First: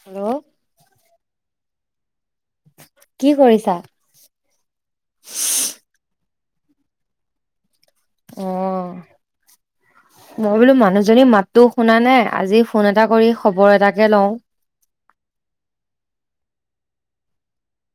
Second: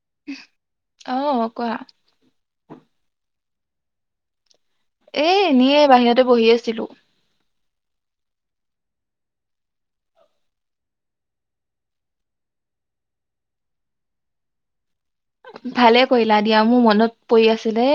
Hello. অঁ, কোৱা? কি কৰিছা? এ এনেয়েই বাহিৰতে বহি আছিলোঁ। অ', মই বোলো মানুহজনী মাতটো শুনা নাই, আজি ফোন এটা কৰি খবৰ এটাকে লওঁ। ভালে কৰিলা দিয়া, মোৰ মনত পৰি আছিলে।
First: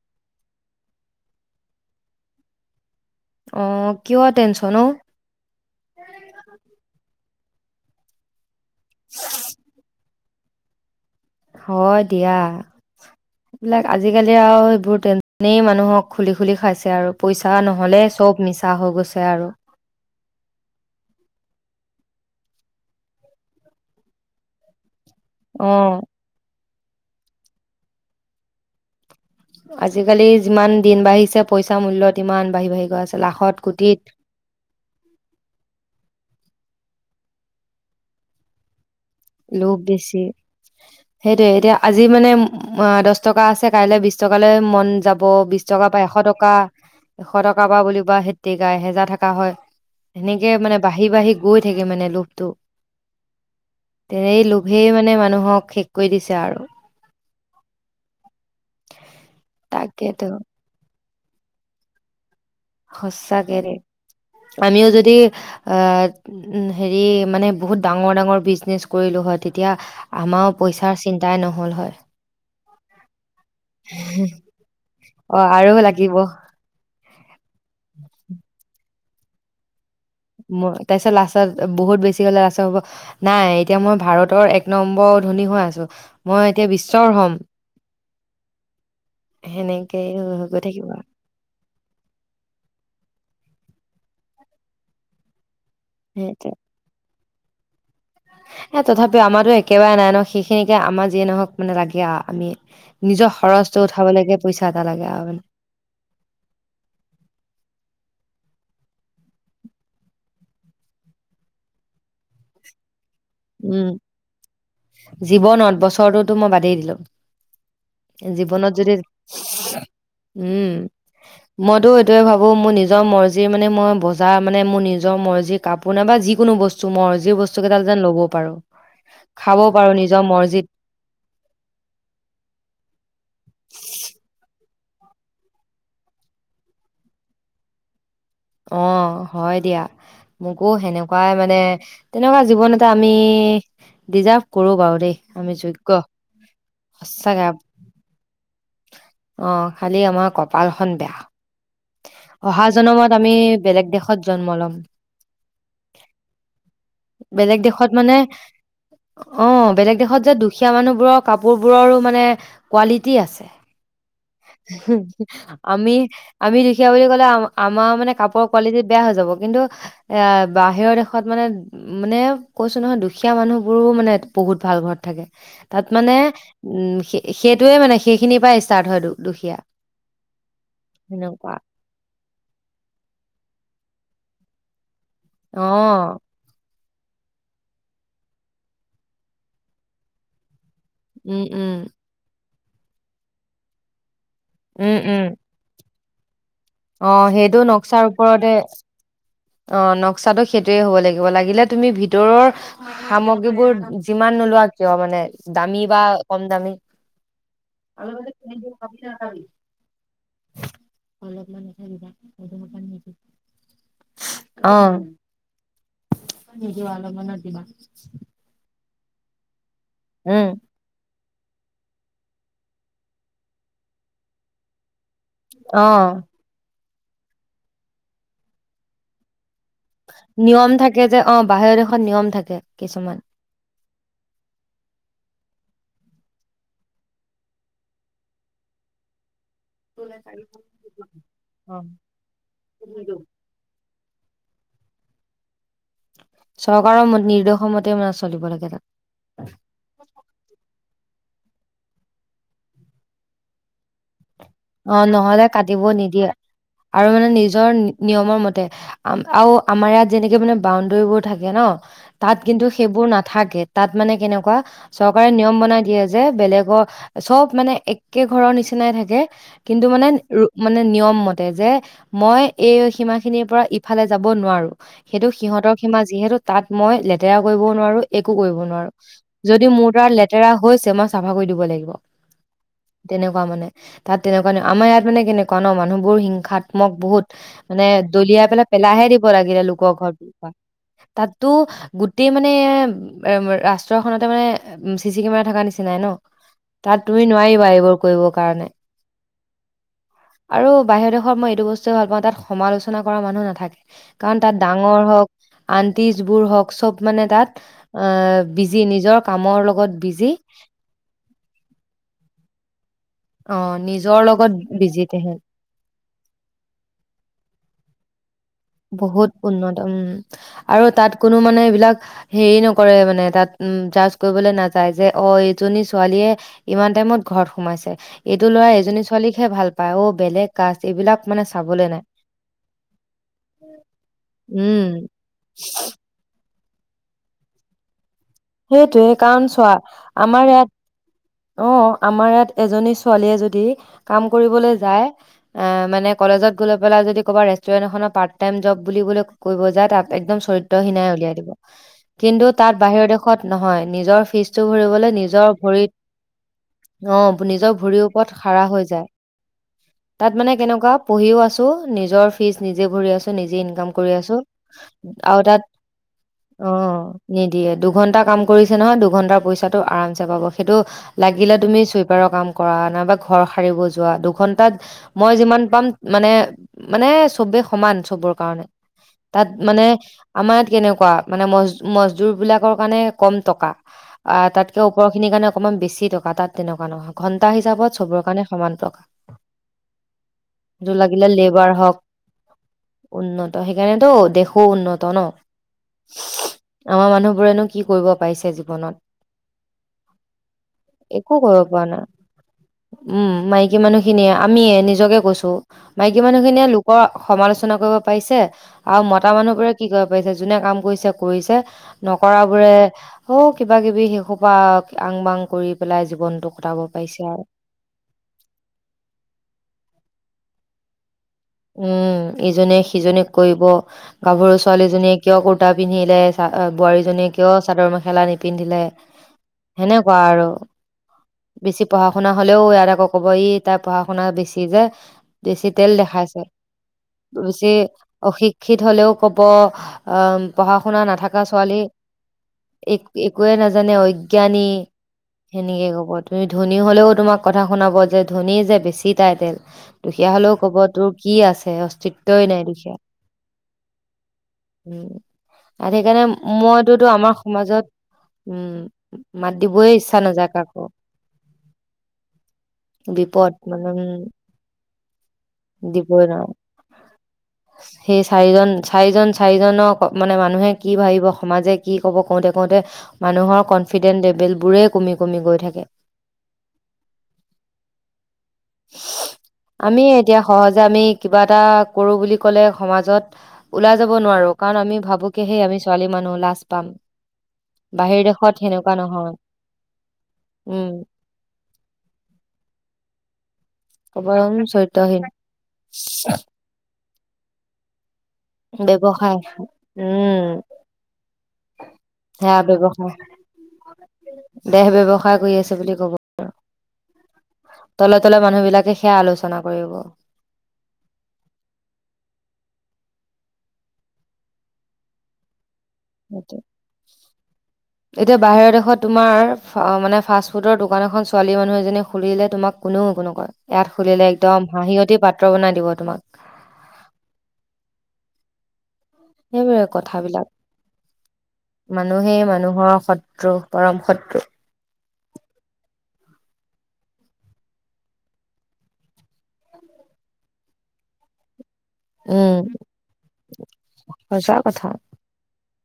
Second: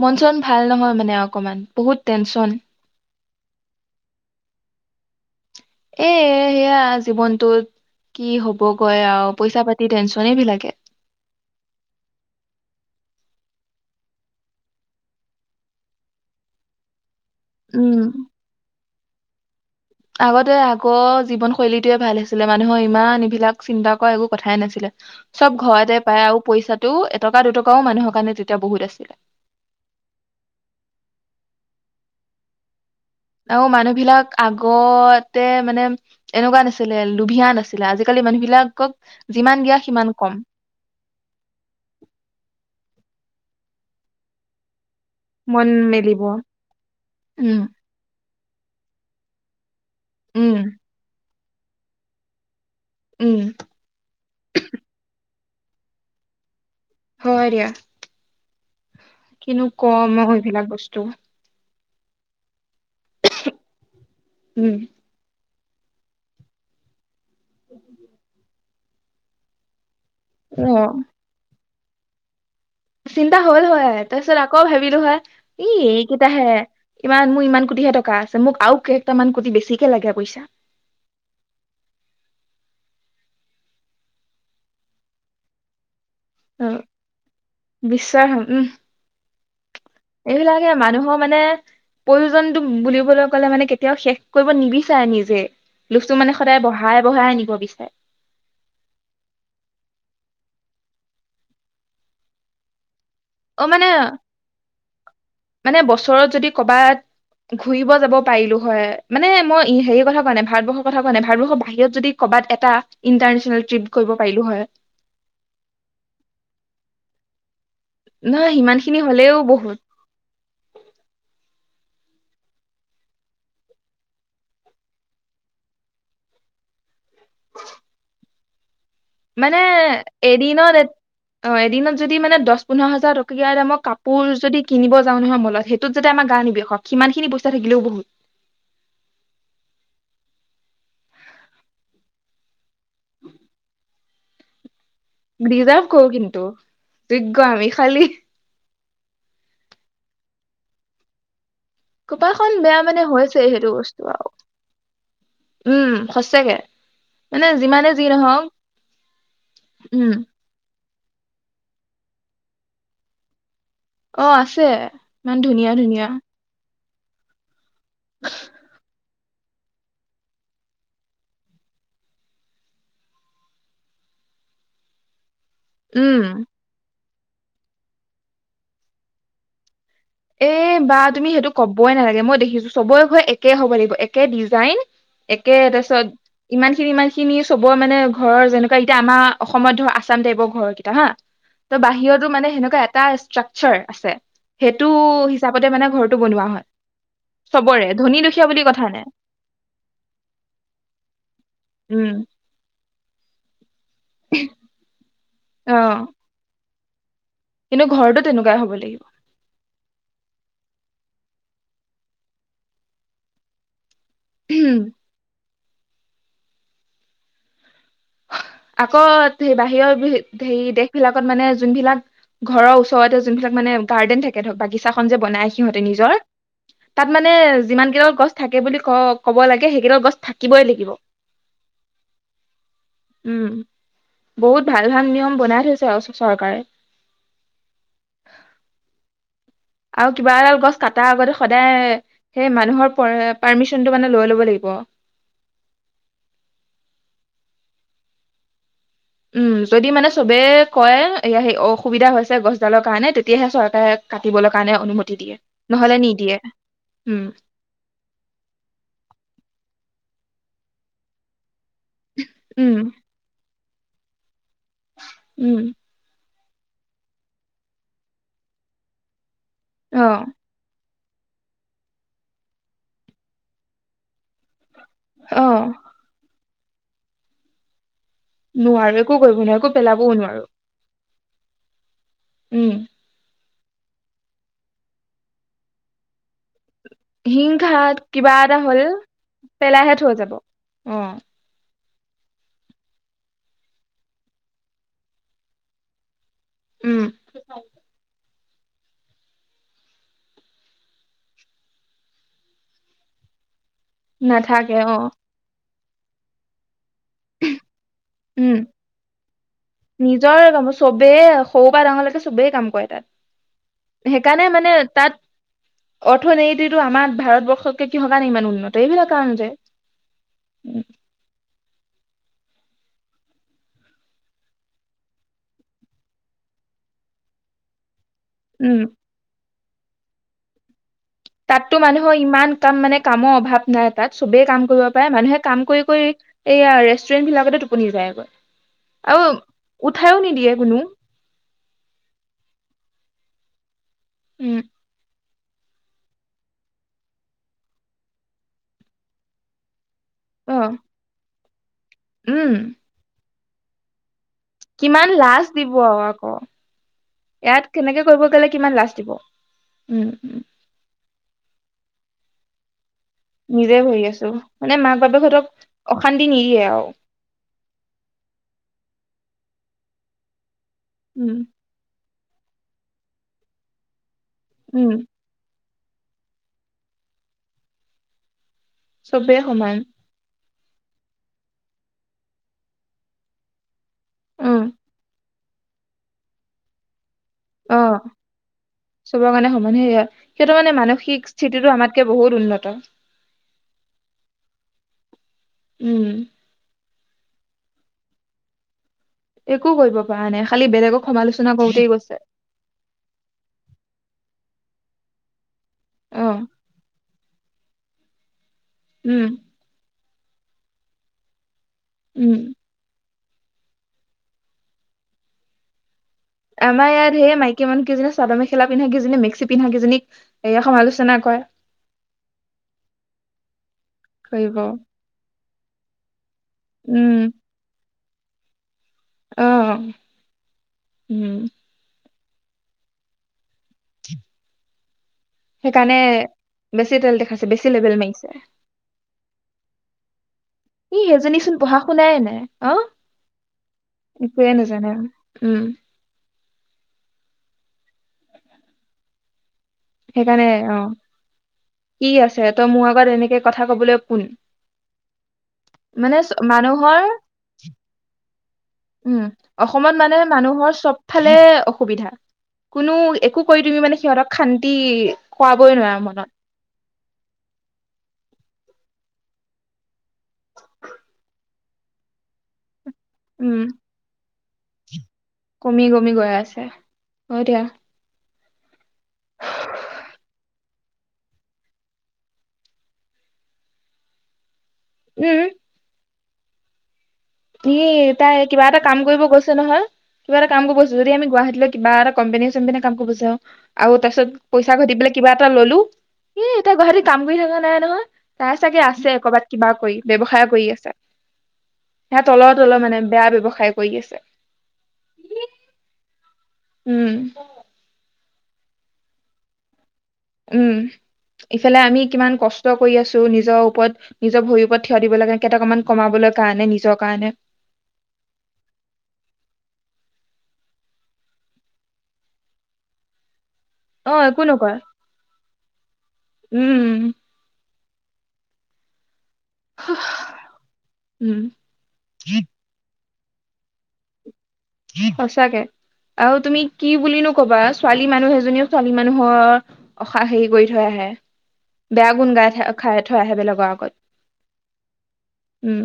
মন- চন ভাল নহয় মানে অকমান বহুত টেনচন। অঁ, কিয় টেনচন অওঁ? এ সেয়া জীৱনটোত কি হবগৈ আৰু পইছা পাতি টেনচনে এই বিলাকে। হয় দিয়া এইবিলাক আজিকালি আও সেইবোৰ তেনেই মানুহক খুলি খুলি খাইছে আৰু পইচা নহ'লে উম চব মিছা হৈ গৈছে আৰু আগতে আগৰ জীৱন শৈলীটোৱে ভাল আছিলে মানুহৰ ইমান এইবিলাক চিন্তা কৰা একো কথাই নাছিলে। চব অ', ঘৰতে পায় আৰু পইচাটো এটকা দুটকাও মানুহৰ কাৰণে তেতিয়া বহুত আছিলে। আজিকালি যিমান দিন বাঢ়িছে পইচা মূল্য তিমান বাঢ়ি বাঢ়ি গৈ আছে। লাখত আৰু কোটিত মানুহবিলাক আগতে মানে এনেকুৱা নাছিলে, লুভিয়া নাছিলে আজিকালি মানুহ বিলাকক যিমান লোভ দিয়া সিমান বেছি কম সেইটোৱে এতিয়া আজি মানে দহ টকা আছে কাইলে বিচ টকালে মন যাব। আকৌ বিচ মন টকাৰ পৰা এশ মেলিব টকা এশ উম টকাৰ পৰা সেই তেৰিকা এহেজাৰ থাকা হয়। সেনেকে উম মানে বাঢ়ি বাঢ়ি গৈ থাকে মানে লোভটো। উম সেই লোভেই মানে মানুহক শেষ কৰি দিছে আৰু হয় দিয়া কিনো কম তাকেতো মই এইবিলাক বস্তু সচাকে দেই উম আমিও যদি আহ উ হেৰি মানে বহুত ডাঙৰ, ডাঙৰ বিজনেছ কৰিলো হয় তেতিয়া আমাৰ অ পইচাৰ চিন্তাই নহ'ল হয়। চিন্তা হ'ল হয়, তাৰপিছত আকৌ ভাবিলো হয় অ আৰু ই লাগিব এইকেইটাহে ইমান মোৰ ইমান কোটিহে টকা আছে, মোক আৰু কেইটাকামান কোটি বেছিকে লাগে পইচা। মই তাৰ পিছত লাষ্টত বহুত বেছি হলে লাষ্টত কব। নাই এতিয়া মই ভাৰতৰ এক নম্বৰ ধনী হৈ আছো মই এতিয়া অ বিশ্বৰ হম বিশ্বৰ উম সেনেকেই। এইবিলাকে মানুহক। মানে প্ৰয়োজনটো বুলিবলৈ কলে মানে কেতিয়াও শেষ কৰিব নিবিচাৰে নিজে। লোভটো মানে সেইটোৱে সদায় বঢ়াই বঢ়াই নিব বিচাৰে এ তথাপিও আমাৰো একেবাৰে নাই ন সেইখিনিকে আমাৰ যিয়ে নহওক মানে লাগে আও আমি নিজৰ। অ খৰচটো মানে উঠাবলৈকে পইচা এটা লাগে আৰু মানে মানে বছৰত যদি কৰবাত ঘূৰিব যাব পাৰিলো হয়, মানে মই হেৰি কথা কোৱা নাই ভাৰতবৰ্ষৰ কথা কোৱা নাই ভাৰতবৰ্ষৰ বাহিৰত যদি কৰবাত এটা ইন্টাৰনেচনেল উম ট্ৰিপ কৰিব পাৰিলো হয়। জীৱনত বছৰটোতো মই বাদেই দিলো। নহয় জীৱনত সিমান যদি খিনি হলেও বহুত উম। মইতো এইটোয়ে ভাবো মোৰ নিজৰ মৰ্জি মানে মই বজাৰ মানে মোৰ নিজৰ মৰ্জি। কাপোৰ নাইবা যিকোনো বস্তু মই যি বস্তু কেইটা যেন ল'ব পাৰো। মানে এদিনত এ অ এদিনত যদি মানে দহ পোন্ধৰ হাজাৰ টকীয়া দামৰ কাপোৰ যদি। কিনিব যাওঁ নহয় মলত সেইটোত যাতে আমাৰ গা নিবিশক সিমানখিনি পইচা থাকিলেও বহুত। অ হয় দিয়া। মোকো সেনেকুৱাই মানে তেনেকুৱা জীৱন এটা আমি ডিজাৰ্ভ কৰো বাৰু দেই। আমি যোগ্য ডিজাৰ্ভ কৰো কিন্তু সঁচাকে যোগ্য আমি খালি অ খালি আমাৰ কপালখন বেয়া। কপালখন অহা বেয়া মানে জনমত আমি হৈছে সেইটো বেলেগ বস্তু দেশত আৰু জন্ম ল'ম উম সচাকে মানে বেলেগ দেশত যিমানে যি মানে নহওক। অ'! বেলেগ উম দেশত যে দু খীয়া মানুহবোৰৰ কাপোৰবোৰৰো মানে, কোৱালিটি আছে। অ আছে হোঁ, হোঁ! ইমান ধুনীয়া আমি, ধুনীয়া আমি দুখীয়া বুলি ক'লে, আ- আমাৰ মানে, কাপোৰ কোৱালিটি বেয়া হৈ যাব। কিন্তু, এ, বাহিৰৰ দেশত মানে, মানে, কৈছোঁ নহয়! দুখীয়া মানুহবোৰো মানে, বহুত ভাল ঘৰত থাকে। তাত মানে, উম উম, সেই-সেইটোৱে মানে, সেইখিনিৰ পৰা ষ্টাৰ্ট হয়, দু-দুখীয়া। এ, বা তুমি সেইটো ক'বই নালাগে! মই দেখিছোঁ, চবৰে ঘৰ একে হ'ব লাগিব, একে ডিজাইন। একে, অ তাৰপিছত ইমান খিনি-ইমান খিনি চবৰ মানে, ঘৰৰ যেনেকুৱা এতিয়া, আমাৰ অসমত ধৰ, আছাম টাইপৰ ঘৰ। ত' হা। উম উম ত' বাহিৰতো মানে, সেনেকুৱা এটা ষ্ট্ৰাক্সাৰ আছে। সেইটো উম, উম। হিচাপতে মানে, ঘৰটো বনোৱা হয়। অ সেইটো চবৰে, নক্সাৰ ধনী- দুখীয়া ওপৰতে বুলি কথা নাই। অ'! নক্সাটো সেইটোৱে হ'ব লাগিব। লাগিলে তুমি, উম ভিতৰৰ সামগ্ৰীবোৰ যিমান নোলোৱা কিয় মানে, দামী বা কম দামী। ঘৰটো তেনেকুৱাই হ'ব লাগিব। [unintelligible] অ'! [unintelligible] দিবা। আকৌ, সেই, বাহিৰ বি, উম সেৰি দেশ বিলাকত মানে, যোনবিলাক ঘৰৰ ওচৰতে, যোনবিলাক মানে, গাৰ্ডেন থাকে, ধৰক বাগি চাখন যে বনাই, সিহঁতে অ নিজৰ। তাত মানে, যিমান কেইডাল গছ থাকে বুলি ক- ক'ব লাগে, সেইকেইডাল গছ থাকিবই নিয়ম লাগিব থাকে যে, অ'! বাহিৰ দেশত নিয়ম থাকে, কিছুমান। উম, বহুত ভাল-ভাল নিয়ম বনাই থৈছে আৰু চৰকাৰে। আৰু কিবা এডাল গছ কটাৰ আগতে অ। সদায়, সেই মানুহৰ [unintelligible] পাৰ্মিশ্চনটো মানে, লৈ ল'ব লাগিব। চৰকাৰৰ নিৰ্দেশৰ মতে, মানে চলিব লাগে তাত। উম, যদি মানে, চবে কয়! এইয়া, সেই অসুবিধা হৈছে গছডালৰ কাৰণে। তেতিয়াহে, চৰকাৰে কাটিবলৈ কাৰণে, অ অনুমতি দিয়ে, নহ'লে কাটিব নহ'লে নিদিয়ে। আৰু উম! মানে নিজৰ নিয়মৰ মতে। আৰু আমাৰ ইয়াত, যেনেকে মানে, বাউণ্ডেৰীবোৰ থাকে ন'। তাত কিন্তু, উম, সেইবোৰ নাথাকে। তাত মানে, কেনেকুৱা! চৰকাৰে উম, নিয়ম বনাই দিয়ে যে বেলেগৰ, চব মানে, একে ঘৰৰ নিচিনাই থাকে। কিন্তু মানে, অ', মানে, নিয়ম মতে। যে, মই এই সীমা খিনিৰ পৰা, ইফালে যাব নোৱাৰোঁ। সেইটো অ', সিহঁতৰ সীমা। যিহেতু তাত মই, লেতেৰা কৰিবও নোৱাৰোঁ, একো কৰিব নোৱাৰোঁ। নোৱাৰো একো কৰিব নোৱাৰো যদি একো মোৰ দ্বাৰা পেলাবও নোৱাৰো লেতেৰা হৈছে, [unintelligible] চাফা কৰি দিব লাগিব, উম, তেনেকুৱা মানে। তাত তেনেকুৱা, আমাৰ ইয়াত মানে, কেনেকুৱা ন' মানুহবোৰ হিংসাত মোক বহুত, মানে হিংসাত কিবা দলিয়াই এটা পেলাই, হ'ল পেলাইহে দিব লাগিলে, লোকৰ পেলাইহে থৈ ঘৰত। যাব [unintelligible] অ', তা তো গোটেই মানে, এ, ৰাষ্ট্ৰ এখনতে মানে, চিচি কেমেৰা থকা নিচিনাই ন'। উম, তাত তুমি, নোৱাৰিবা এইবোৰ কৰিবৰ কাৰণে। আৰু বাহিৰৰ দেশত মই, এইটো বস্তুৱে ভাল পাওঁ! তাত সমালোচনা কৰা মানুহ নাথাকে। কাৰণ, তাত নাথাকে ডাঙৰ অ', হওঁক, আন্টিছবোৰ হওঁক, চব মানে, তাত আঁ উম, বিজি, নিজৰ কামৰ লগত বিজি। নিজৰ কাম চবেই সৰু পৰা ডাঙৰলৈকে চবেই কাম কৰে তাত। অ নিজৰ সেইকাৰণে মানে লগত বিজি তাত তেহেত। অৰ্থনীতিটো আমাৰ ভাৰতবৰ্ষতকে কিহৰ কাৰণে ইমান উন্নত। এইবিলাক বহুত কাৰণতে উন্নত উম আৰু তাত কোনো মানে এইবিলাক। হেৰি নকৰে মানে তাত যাজ কৰিবলৈ নাযায় যে অ এইজনী ছোৱালীয়ে। ইমান টাইমত ঘৰত সোমাইছে এইটো ল'ৰা উম, এজনী ছোৱালীকহে ভাল পায় অ বেলেগ কাষ্ট এইবিলাক। মানে তাততো চাবলৈ নাই মানুহৰ ইমান কাম মানে কামৰ অভাৱ, নাই তাত চবেই কাম কৰিব উম পাৰে, মানুহে কাম কৰি কৰি। এইয়া ৰেষ্টুৰেণ্ট বিলাকতে টোপনি যায়গৈ। সেইটোৱে আৰু কাৰণ চোৱা উঠাইও আমাৰ নিদিয়ে ইয়াত, কোনো অ আমাৰ ইয়াত এজনী ছোৱালীয়ে যদি কাম উম কৰিবলৈ যায়। অ মানে কলেজত গৈ পেলাই যদি ক'বা ৰেষ্টুৰেন্ট এখনত পাৰ্ট টাইম জব বুলি কৰিবলৈ যায় তাত, একদম অ চৰিত্ৰহীনাই উলিয়াই দিব। কিন্তু উম তাত বাহিৰৰ দেশত নহয় নিজৰ ফীজটো কিমান ভৰিবলৈ লাজ নিজৰ দিব ভৰিত। আৰু আকৌ অ ইয়াত নিজৰ কেনেকে ভৰিৰ কৰিব ওপৰত গ'লে থিয় কিমান হৈ লাজ যায়। দিব উম তাত উম মানে কেনেকুৱা, পঢ়িও আছো নিজৰ ফিজ নিজে ভৰি আছো। নিজে ইনকাম ভৰি কৰি আছো মানে মাক আৰু বাপেকহঁতক তাত অশান্তি নিদিয়ে অ, আৰু নিদিয়ে দুঘন্টা কাম কৰিছে নহয় দুঘন্টাৰ পইচাটো আৰামছে পাব সেইটো উম লাগিলে তুমি চুইপ চুইপাৰৰ কাম কৰা নাইবা ঘৰ সাৰিব যোৱা দুঘন্টাত, উম মই যিমান পাম মানে চবেই সমান চবৰ কাৰণে। চবেই তাত সমান মানে আমাৰ ইয়াত কেনেকুৱা মানে মজদুৰ বিলাকৰ কাৰণে কম টকা, উম তাতকৈ ওপৰৰ খিনিৰ কাৰণে অকনমান বেছি টকা তাত তেনেকুৱা নহয়। ঘন্টা হিচাপত অ', চবৰ কাৰণে সমান টকা চবৰ কাৰণে সমান সে হয় সেইটো মানে যোৰ লাগিলে মানসিক লেবাৰ স্থিতিটো হওক আমাত কে বহুত উন্নত। উন্নত সেইকাৰণেতো দেশো উন্নত ন। উম। আমাৰ মানুহবোৰে নো কি কৰিব পাৰিচে জীৱনত। একো কৰিব পৰা নাই খালি বেলেগক একো সমালোচনা কৰিব পৰা কৰোতেই নাই গৈছে। উম মাইকী মানুহখিনিয়ে আমিয়ে নিজকে কৈছো মাইকী অ মানুহখিনিয়ে লোকৰ, সমালোচনা কৰিব পাৰিছে আৰু উম মতা মানুহ বোৰে কি কৰিব পাৰিছে যোনে কাম কৰিছে কৰিছে। উম নকৰাবোৰে হ কিবা কিবি সেশুপা আং বাং কৰি পেলাই জীৱন, আমাৰ ইয়াত ধেই মাইকী। কি মান কিজনী চাদৰ মেখেলা পিন্ধা কেইজনী মিক্সি পিন্ধািজনীক সমালোচনা কৰে। উম ইজনে সিজনিক কৰিব। গাভৰু কৰিব ছোৱালীজনীয়ে কিয় কুৰ্তা পিন্ধিলে চ বোৱাৰীজনীয়ে উম কিয় চাদৰ মেখেলা, মেখেলা নিপিন্ধিলে অ সেনেকুৱা আৰু। উম বেছি পঢ়া শুনা হলেও ইয়াৰ আকৌ কব ই তাৰ পঢ়া শুনা বেছি যে বেছি তেল সেইকাৰণে দেখাইছে। বেছি তেল দেখাইছে বেছি লেবেল মাৰিছে অশিক্ষিত হলেও কব অ, ই পঢ়া-শুনা নথকা সেইজনীচোন ছোৱালী পঢ়া শুনাই নাই অ এক একোৱেই নাজানে একোৱে অজ্ঞানী। নাজানে উম সেনেকে ক'বতো। তুমি ধোনী হ'লেও তোমাক কথা শুনাব যে ধোনী যে বেছি টাই তেল দুখীয়া সেইকাৰণে হ'লেও ক'ব অ তোৰ, কি আছে কি আছে অস্তিত্বই নাই তই মোৰ দুখীয়া আগত এনেকে কথা কবলৈ কোন। উম তাত মানে সেইকাৰণে মানুহৰ, মইতোতো আমাৰ সমাজত উম উম মাত দিবই অসমত মানে ইচ্ছা নাযায় মানুহৰ কাকো চবফালে অসুবিধা। কোনো একো বিপদ কৰি দিবি মানে উম সিহঁতক তুমি মানে শান্তি, খুৱাবই নোৱাৰা দিবই মনত নোৱাৰোঁ। সেই চাৰিজন চাৰিজন চাৰিজননৰ মানে মানুহে কি ভাবিব সমাজে কি ক'ব কওঁতে কওঁতে উম মানুহৰ কনফিডেন্ট লেভেলবোৰে কমি কমি গৈ কমি থাকে কমি গৈ আছে হয় দিয়া। আমি এতিয়া সহজে আমি কিবা এটা কৰোঁ বুলি ক'লে সমাজত ওলাই যাব নোৱাৰোঁ। কাৰণ আমি ভাবো কে উম সেই আমি ছোৱালী মানুহ লাজ পাম। ই বাহিৰ তাই দেশত কিবা এটা সেনেকুৱা কাম কৰিব নহয় গৈছে নহয়, কিবা এটা কাম কৰিব উম গৈছে। যদি আমি গুৱাহাটীলৈ কিবা এটা কম্পেনী চোম্পেনী কাম কৰিব যাওঁ, আৰু কব তাৰপিছত পইচা ঘটি পেলাই চৰিত্ৰহীন কিব এটা ল'লো ই এতিয়া গুৱাহাটীত কাম কৰি থকা নাই নহয়, তাই চাগে আছে ব্যৱসায় ক'বাত কিবা কৰি ব্যৱসায় উম কৰি আছে। ই তলৰ সেয়া তলৰ মানে ব্যৱসায় বেয়া ব্যৱসায় কৰি আছে। দেহ ব্যেৱসায় কৰি আছে বুলি ক'ব, উম তলে তলে মানুহ বিলাক সেইয়া আলোচনা কৰিব। উম। ইফালে আমি কিমান কষ্ট কৰি আছো, নিজৰ ওপৰত নিজৰ ভৰিৰ ওপৰত থিয় দিব লাগে। কেইটকামান কমাবলৈ সেইটোৱে কাৰণে নিজৰ কাৰণে। এতিয়া বাহিৰৰ দেশত তোমাৰ মানে ফাষ্ট ফুডৰ দোকান এখন ছোৱালী মানুহ এজনী খুলিলে তোমাক কোনও একো নকয়, ইয়াত অ খুলিলে একো একদম নকয় হাঁহিয়তি পাত্ৰ বনাই দিব তোমাক। উম। সেইবোৰে কথাবিলাক। উম মানুহেই মানুহৰ শত্ৰু পৰম শত্ৰু। সঁচাকে, আৰু তুমি কি বুলি নো ক'বা ছোৱালী মানুহ এজনীও ছোৱালী মানুহৰ অসাহ হেৰি কৰি থৈ আহে। বেয়া গুণ গাই উম থ খাই থৈ আহে বেলেগৰ আগত সঁচা কথা উম।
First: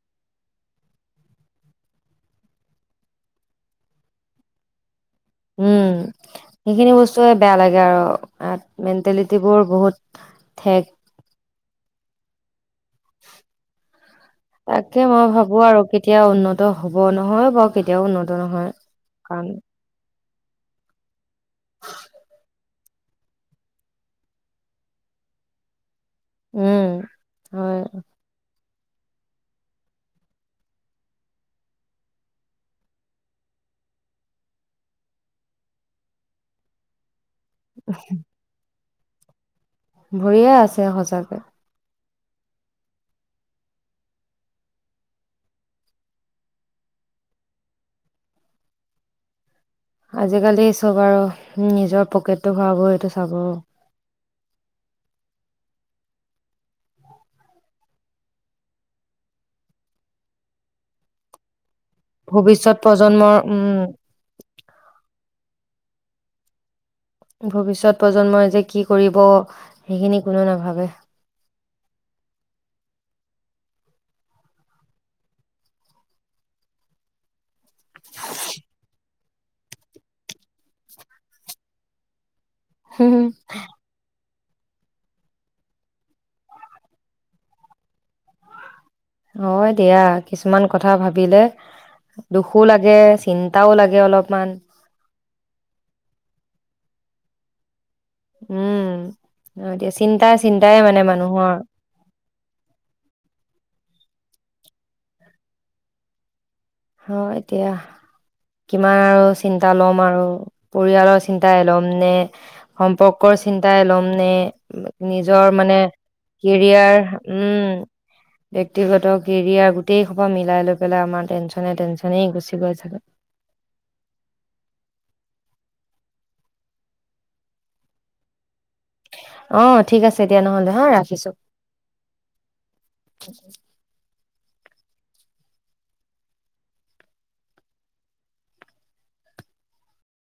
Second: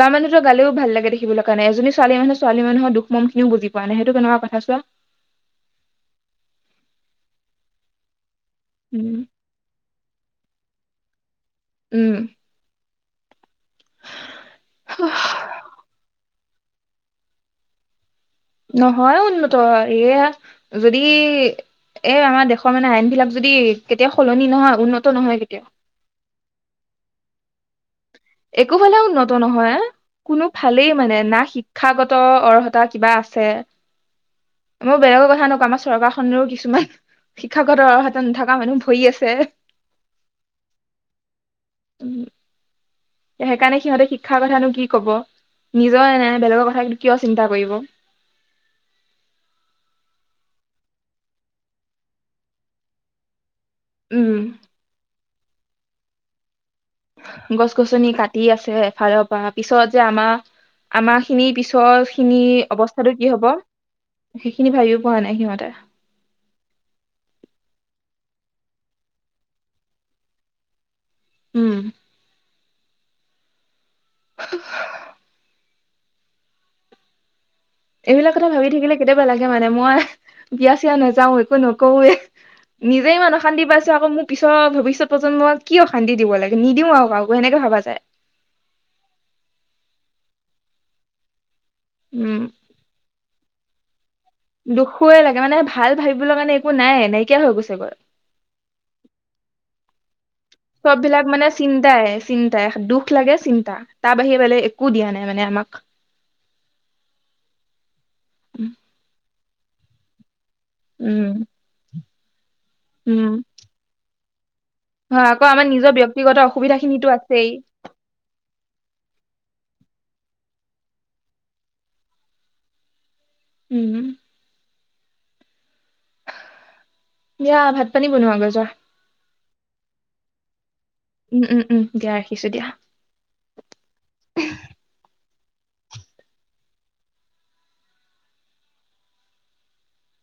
ল'ৰা মানুহটোৰ গালিও ভাল লাগে দেখিবলৈ, কাৰণ এজনী ছোৱালী মানুহ ছোৱালী মানুহৰ দুখ মন খিনিও বুজি পোৱা নাই সেইটো কেনেকা কথা চোৱা? উম, সেইখিনি বস্তুৱে বেয়া লাগে আৰু উম মেণ্টেলিটিবোৰ ই বহুত ঠেক। উম। তাকে মই ভাবো আৰু কেতিয়া উন্নত হ'ব, নহয় বাৰু বেয়া তিয়াও উন্নত নহয়। কাৰণ এইয়া যদি এই আমাৰ দেশৰ মানে আইন বিলাক যদি কেতিয়াও সলনি নহয়, উন্নত নহয় কেতিয়াওঁ। উম, হয়। একোফালে উন্নত নহয়। কোনো ফালেই মানে, না শিক্ষাগত অৰ্হতা কিবা আছে মই বেলেগৰ কথা নকওঁ আমাৰ চৰকাৰখনেও কিছুমান শিক্ষাগত অৰ্হতা নথকা মানুহ ভৰি আছে। ভৰিয়ে আছে সঁচাকৈ। উম। সেইকাৰণে সিহঁতে শিক্ষা কথানো কি ক'ব? নিজৰে নাই বেলেগৰ কথা কিয় চিন্তা কৰিব? আজিকালি চব আৰু নিজৰ পকেটটো ভৰাবইটো চাব। উম। গছ গছনি কাটি আছে এফালৰ পৰা, পিছত যে আমাৰ আমাৰ খিনি পিছৰ খিনিৰ ভৱিষ্যত অৱস্থাতো কি প্ৰজন্মৰ হ'ব উম সেইখিনি ভাবিও পোৱা নাই সিহঁতে। ভৱিষ্যত প্ৰজন্মই যে কি কৰিব সেইখিনি কোনো নাভাবে উম [unintelligible] এইবিলাক কথা ভাবি থাকিলে কেতিয়াবা লাগে মানে মই বিয়া চিয়া নাযাও একো নকৰোৱে নিজেই [unintelligible] অশান্তি পাইছো আকৌ মোৰ পিছৰ ভৱিষ্যত প্ৰজন্মক কি অশান্তি দিব লাগে নিদিওঁ আৰু কাকো এনেকে ভাবা যায় অ দিয়া কিছুমান কথা ভাবিলে উম দুখো লাগে চি চিন্তা লাগে অলপমান দুখুৱে লাগে মানে ভাল ভাবিবলৈ কাৰণে একো নাই নাইকিয়া হৈ গৈছে গৈ উম এতিয়া চিন্তাই চিন্তাই চব মানে বিলাক মানুহৰ চিন্তাই চিন্তাই দুখ লাগে চিন্তা তাৰ বাহিৰে বেলেগ একো দিয়া নাই মানে আমাক অ এতিয়া কিমান আৰু চিন্তা লম আৰু পৰিয়ালৰ উম চিন্তাই ল'ম নে সম্পৰ্কৰ উম চিন্তাই ল'ম নে হয় আকৌ নিজৰ আমাৰ মানে নিজৰ ব্যক্তিগত অসুবিধা কেৰিয়াৰ খিনিতো আছেই উম ব্যক্তিগত কেৰিয়াৰ গোটেই সোপা মিলাই লৈ পেলাই আমাৰ টেনশ্যন টেনশ্যনেই গুচি গৈ চাগে উম দিয়া ভাত পানী বনোৱাগৈ যোৱা অ ঠিক আছে দিয়া নহ'লে হা ৰা উম উম উম দিয়া ৰাখিছোঁ দিয়া [unintelligible]